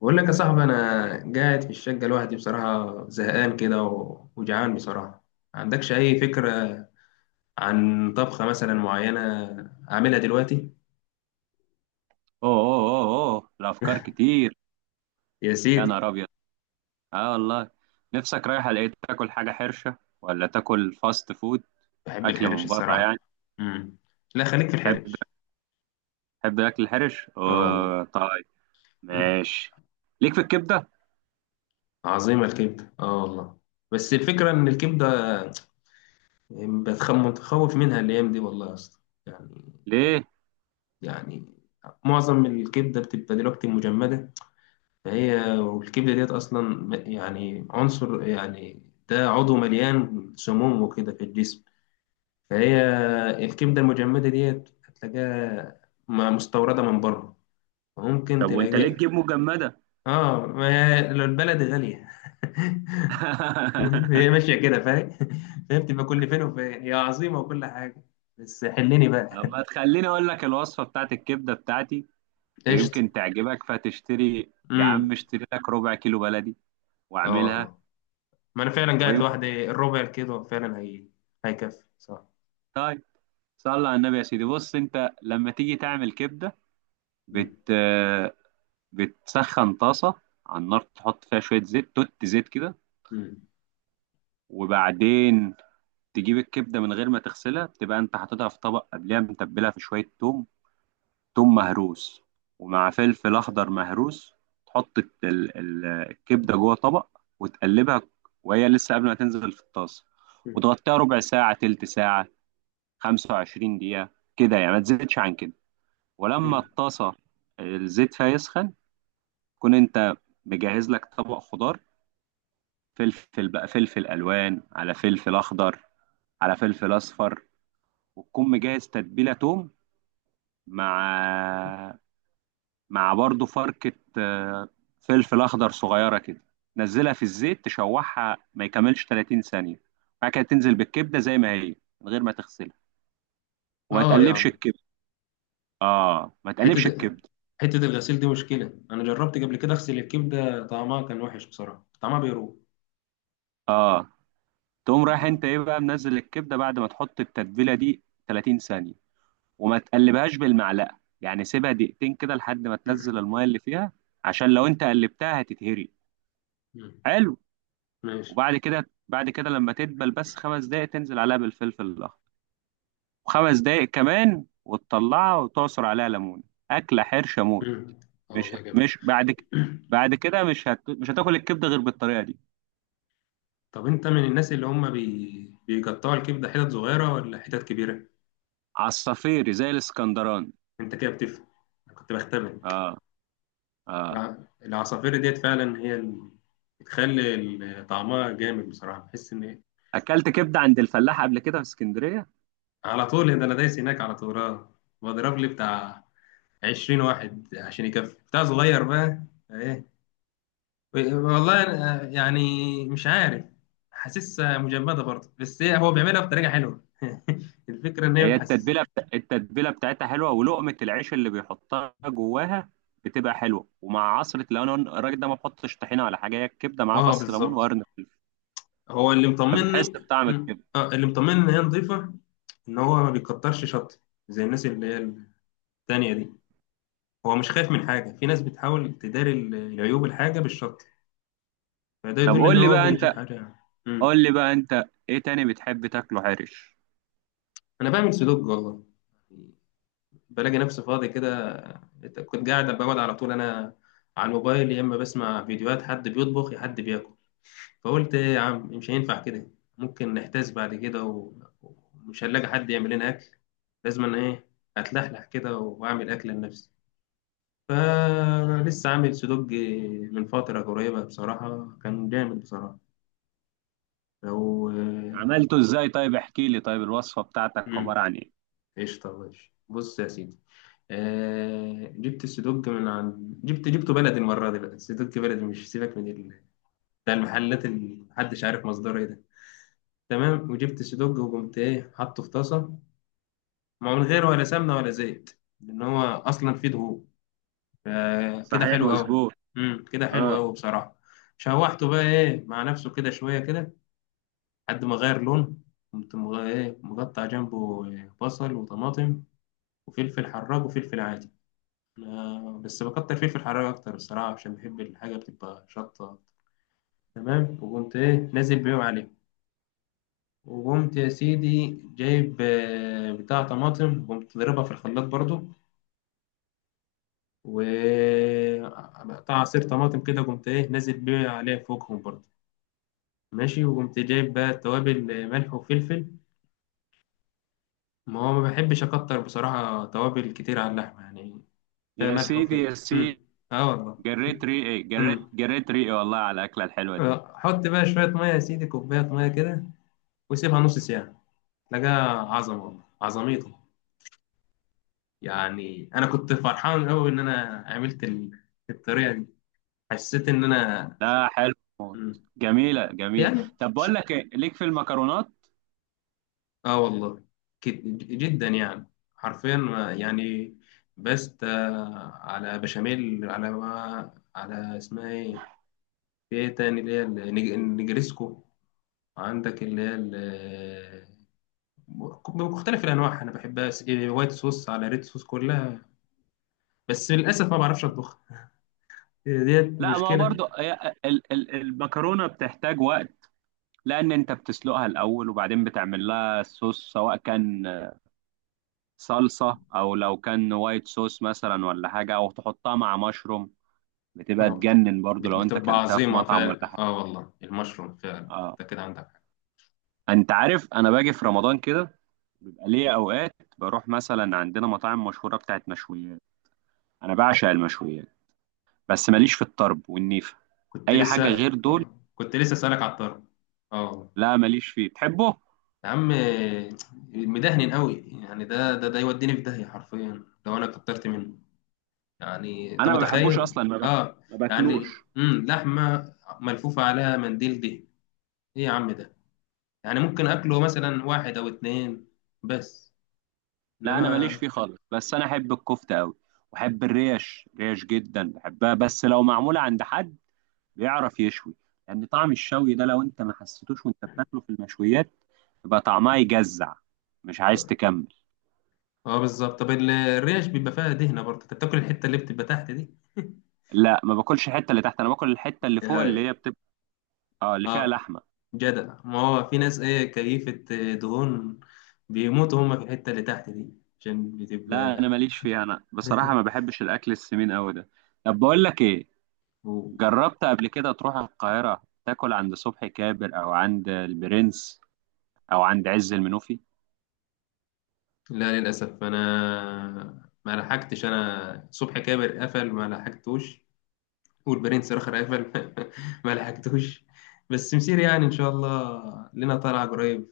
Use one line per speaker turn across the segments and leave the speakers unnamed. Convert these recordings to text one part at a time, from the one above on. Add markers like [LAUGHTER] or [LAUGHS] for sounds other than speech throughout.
بقول لك يا صاحبي، انا قاعد في الشقه لوحدي بصراحه، زهقان كده وجعان بصراحه. ما عندكش اي فكره عن طبخه مثلا معينه اعملها دلوقتي؟
اوه، اوه، اوه، اوه، الافكار كتير.
يا
يا
سيدي.
نهار ابيض! اه والله. نفسك رايحه لقيت تاكل حاجه حرشه ولا تاكل فاست فود؟
بحب
اكل
الحرش
من بره يعني؟
الصراحه. امم لا، خليك في
تحب
الحرش.
تحب الاكل الحرش؟
اه والله.
اوه طيب،
[CLEARS THROAT]
ماشي. ليك في الكبده؟
عظيمه الكبده، اه والله. بس الفكره ان الكبده بتخم، متخوف منها الايام دي والله يا اسطى. يعني
ليه؟
يعني معظم الكبده بتبقى دلوقتي مجمده، فهي والكبدة ديت أصلا يعني عنصر، يعني ده عضو مليان سموم وكده في الجسم. فهي الكبدة المجمدة ديت هتلاقيها مستوردة من بره، ممكن
طب وانت ليه
تلاقي.
تجيب مجمده؟
اه، ما هي لو البلد غالية. [LAUGHS] هي
[LAUGHS]
ماشية كده، فاهم. [LAUGHS] فهي بتبقى كل فين وفين هي عظيمة وكل حاجة، بس حلني بقى.
طب ما تخليني اقول لك الوصفه بتاعت الكبده بتاعتي،
قشطة.
ويمكن تعجبك فتشتري. يا عم
امم
اشتري لك ربع كيلو بلدي
اه
واعملها.
والله، ما انا فعلا قاعد
ويمكن
لوحدي، الربع كده فعلا هي هيكفي، صح.
طيب، صلى على النبي يا سيدي. بص انت لما تيجي تعمل كبده،
مم.
بت بتسخن طاسة على النار، تحط فيها شوية زيت، توت زيت كده،
مم.
وبعدين تجيب الكبدة من غير ما تغسلها. بتبقى انت حاططها في طبق قبلها، متبلها في شوية توم، توم مهروس، ومع فلفل أخضر مهروس. تحط الكبدة جوه طبق وتقلبها وهي لسه قبل ما تنزل في الطاسة، وتغطيها ربع ساعة، تلت ساعة، 25 دقيقة كده يعني، ما تزيدش عن كده. ولما
مم.
الطاسة الزيت فيها يسخن، كون انت مجهز لك طبق خضار، فلفل بقى، فلفل الوان، على فلفل اخضر، على فلفل اصفر، وتكون مجهز تتبيله توم مع مع برضه فركه، فلفل اخضر صغيره كده. نزلها في الزيت تشوحها ما يكملش 30 ثانيه، بعد كده تنزل بالكبده زي ما هي من غير ما تغسلها، وما
اه يا
تقلبش
عم.
الكبده. اه، ما
حته
تقلبش الكبده.
حته الغسيل دي مشكله، انا جربت قبل كده اغسل الكبده، طعمها كان وحش بصراحه، طعمها بيروح.
اه، تقوم رايح انت ايه بقى منزل الكبده بعد ما تحط التتبيله دي 30 ثانيه، وما تقلبهاش بالمعلقه، يعني سيبها دقيقتين كده لحد ما تنزل الميه اللي فيها، عشان لو انت قلبتها هتتهري.
مم.
حلو،
ماشي.
وبعد كده بعد كده لما تدبل بس خمس دقايق، تنزل عليها بالفلفل الاخضر وخمس دقايق كمان وتطلعها وتعصر عليها ليمون. اكله حرشه موت.
مم. اه
مش
والله، جامد.
مش بعد ك-
[CLEARS THROAT]
بعد كده مش هتاكل الكبده غير بالطريقه دي.
طب انت من الناس اللي هم بيقطعوا الكبده حتت صغيره ولا حتت كبيره؟
عصافيري زي الاسكندراني.
انت كده بتفهم. أنا كنت بختبرك.
اه، اه،
الع... العصافير ديت فعلا هي اللي بتخلي طعمها جامد بصراحه، بحس ان إيه؟
اكلت كبده عند الفلاح قبل كده في اسكندريه.
على طول. ده انا دايس هناك على طول، اه، بضرب لي بتاع 20 واحد عشان يكفي، بتاع صغير بقى. ايه. والله أنا يعني مش عارف، حاسسها مجمدة برضه، بس هو بيعملها بطريقة حلوة. [LAUGHS] الفكرة ان هي
هي
بحسس.
التتبيله بتاعتها حلوه، ولقمه العيش اللي بيحطها جواها بتبقى حلوه، ومع عصره. لو انا الراجل ده ما بحطش طحينه ولا حاجه، هي الكبده معاها
اه
فص ليمون
بالظبط.
وقرن فلفل،
هو اللي
فبتحس
مطمني.
بطعم
م.
الكبده.
اه، اللي مطمني ان هي نظيفة، ان هو ما بيكترش شط زي الناس اللي هي التانية دي، هو مش خايف من حاجة. في ناس بتحاول تداري العيوب الحاجة بالشط، فده
طب
يدل ان
قول لي
هو
بقى
بيجيب
انت،
حاجة يعني. م.
ايه تاني بتحب تاكله حرش؟
انا بعمل سلوك والله. بلاقي نفسي فاضي كده، كنت قاعد بقعد على طول انا على الموبايل، يا اما بسمع فيديوهات حد بيطبخ يا حد بياكل. فقلت ايه يا عم، مش هينفع كده، ممكن نحتاس بعد كده ومش هنلاقي حد يعمل لنا اكل، لازم انا ايه اتلحلح كده واعمل اكل لنفسي. فلسه عامل سدوج من فترة قريبة، بصراحة كان جامد بصراحة. لو
عملته ازاي؟ طيب احكي لي، طيب الوصفه بتاعتك
مم،
عباره عن ايه؟
قشطة ماشي، بص يا سيدي. آه جبت السدوج من عند، جبته بلدي المرة دي بقى، السدوج بلدي مش سيبك من بتاع المحلات اللي محدش عارف مصدره ايه ده. تمام. وجبت السدوج وقمت ايه حاطه في طاسة، ما من غير ولا سمنة ولا زيت لأن هو أصلا فيه دهون، فكده
صحيح،
حلو أوي.
مظبوط.
كده حلو
اه
أوي بصراحة. شوحته بقى ايه مع نفسه كده شوية كده لحد ما غير لون، قمت ايه مقطع جنبه بصل وطماطم وفلفل حراج وفلفل عادي. بس بكتر فيه في الحرارة أكتر الصراحة عشان بحب الحاجة بتبقى شطة. تمام. وقمت إيه نازل بيهم عليه، وقمت يا سيدي جايب بتاع طماطم وقمت ضربها في الخلاط برضو، وقطع عصير طماطم كده قمت إيه نازل بيه عليه فوقهم برضو. ماشي. وقمت جايب بقى توابل، ملح وفلفل، ما هو ما بحبش أكتر بصراحة توابل كتير على اللحمة يعني، فيها
يا
ملح
سيدي،
وفلفل.
يا سيدي،
أه والله. أمم
جريت ريقي والله على الاكله الحلوه دي.
حط بقى شوية مية يا سيدي، كوباية مية كده، وسيبها نص ساعة. لقاها عظمة والله، عظميته يعني. أنا كنت فرحان أوي إن أنا عملت الطريقة دي، حسيت إن أنا.
لا، حلو موت.
مم.
جميله، جميله.
يعني.
طب بقول لك ايه، ليك في المكرونات؟
آه والله جدا يعني، حرفيا يعني بست على بشاميل، على، ما على اسمها إيه؟ في إيه تاني اللي هي النجريسكو؟ عندك اللي هي بمختلف الأنواع، أنا بحبها وايت صوص على ريد صوص كلها. بس للأسف ما بعرفش أطبخ، هي ديت
لا، ما هو
مشكلة.
برضو المكرونة بتحتاج وقت، لأن أنت بتسلقها الأول وبعدين بتعمل لها صوص، سواء كان صلصة أو لو كان وايت صوص مثلا ولا حاجة، أو تحطها مع مشروم. بتبقى
اه
تجنن برضو لو أنت
بتبقى
كلتها في
عظيمة
مطعم ولا
فعلا،
حاجة.
اه والله، المشروم فعلا
آه.
انت كده عندك حق.
أنت عارف أنا باجي في رمضان كده، بيبقى ليا أوقات بروح مثلا عندنا مطاعم مشهورة بتاعت مشويات. أنا بعشق المشويات، بس ماليش في الطرب والنيفة،
كنت
أي حاجة
لسه
غير دول.
كنت لسه اسألك على الطرب. اه والله.
لا ماليش فيه، تحبه؟
يا عم، مدهن قوي يعني، ده يوديني في داهية حرفيا لو انا كترت منه. يعني انت
انا ما بحبوش
متخيل،
اصلا،
اه
ما باكلوش.
يعني لحمة ملفوفة عليها منديل دهن، ايه يا عم ده، يعني ممكن اكله مثلا واحد او اتنين بس،
لا، انا
انما.
ماليش فيه خالص، بس انا احب الكفته قوي، واحب الريش، ريش جدا بحبها، بس لو معموله عند حد بيعرف يشوي، لان يعني طعم الشوي ده لو انت ما حسيتوش وانت بتاكله في المشويات، يبقى طعمها يجزع، مش عايز تكمل.
اه بالظبط. طب الريش بيبقى فيها دهنه برضه، انت بتاكل الحته اللي بتبقى تحت دي؟
لا ما باكلش الحته اللي تحت، انا باكل الحته اللي فوق،
اه.
اللي هي بتبقى، اه اللي فيها
آه،
لحمه.
جدع. ما هو في ناس ايه كيفه دهون، بيموتوا هم في الحته اللي تحت دي عشان
لا انا
بتبقى.
ماليش فيها، انا بصراحه ما
[LAUGHS]
بحبش الاكل السمين قوي ده. طب بقول لك ايه،
و-
جربت قبل كده تروح القاهرة تاكل عند صبحي كابر، أو عند البرنس، أو عند عز المنوفي؟
لا للاسف، انا ما لحقتش، انا صبح كابر قفل ما لحقتوش، والبرنس الاخر قفل. [LAUGHS] ما لحقتوش، بس مسير يعني ان شاء الله لنا طالعه قريب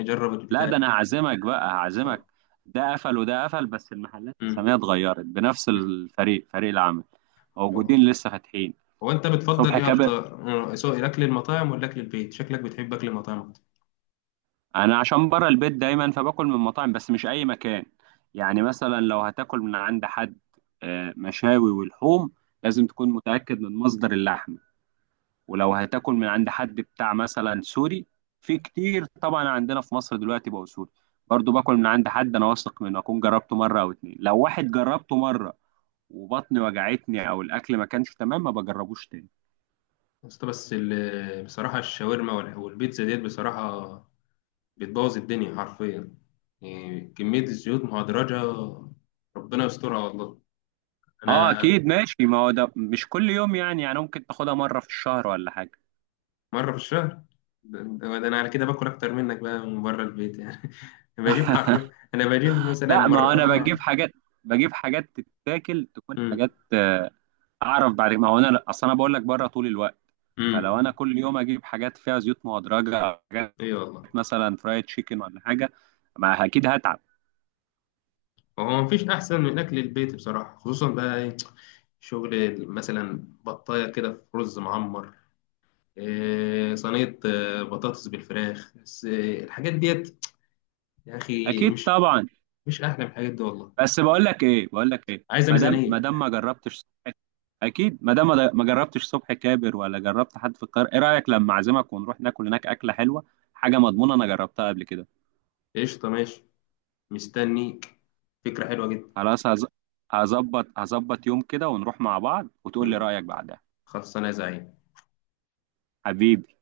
نجرب
لا،
البتاع
ده
دي.
أنا هعزمك بقى،
خلصان.
هعزمك. ده قفل وده قفل، بس المحلات
مم.
أساميها اتغيرت، بنفس الفريق، فريق العمل
مم.
موجودين لسه فاتحين.
هو انت بتفضل
صبحي
ايه
كابر.
اكتر؟ سواء الاكل المطاعم ولا اكل البيت، شكلك بتحب اكل المطاعم اكتر.
أنا عشان بره البيت دايما فباكل من مطاعم، بس مش أي مكان. يعني مثلا لو هتاكل من عند حد، مشاوي ولحوم، لازم تكون متأكد من مصدر اللحم. ولو هتاكل من عند حد بتاع مثلا سوري، في كتير طبعا عندنا في مصر دلوقتي بقوا سوري، برضو باكل من عند حد انا واثق منه، اكون جربته مره او اتنين. لو واحد جربته مره وبطني وجعتني، او الاكل ما كانش تمام، ما بجربوش تاني.
بس بصراحه الشاورما والبيتزا ديت بصراحه بتبوظ الدنيا حرفيا، يعني كميه الزيوت مهدرجه ربنا يسترها والله.
اه
انا
اكيد، ماشي. ما هو ده مش كل يوم يعني، يعني ممكن تاخدها مره في الشهر ولا حاجه.
مره في الشهر؟ ده ده انا على كده باكل اكتر منك بقى من بره البيت يعني. [LAUGHS] بجيب حرفيا انا بجيب مثلا
لا، ما
مره،
انا بجيب
اه.
حاجات، بجيب حاجات تتاكل، تكون
امم
حاجات اعرف، بعد ما هو انا اصل انا بقول لك بره طول الوقت،
امم
فلو انا كل يوم اجيب حاجات فيها زيوت مهدرجه،
اي والله.
مثلا فرايد تشيكن ولا حاجه، ما اكيد هتعب.
هو مفيش أحسن من أكل البيت بصراحة، خصوصا بقى إيه، شغل مثلا بطاية كده في رز معمر، إيه صينية، بطاطس بالفراخ، بس إيه الحاجات ديت يا أخي،
اكيد
مش
طبعا.
مش أحلى من الحاجات دي والله.
بس بقول لك ايه،
عايزة
ما دام ما
ميزانية.
دام ما جربتش، اكيد ما دام ما جربتش صبحي كابر، ولا جربت حد في القاهره، ايه رايك لما اعزمك ونروح ناكل هناك اكله حلوه، حاجه مضمونه، انا جربتها قبل كده.
قشطة ماشي، مستنيك، فكرة حلوة جدا.
خلاص، هظبط، يوم كده ونروح مع بعض وتقول لي
مم.
رايك بعدها.
خلاص، أنا زعيم.
حبيبي.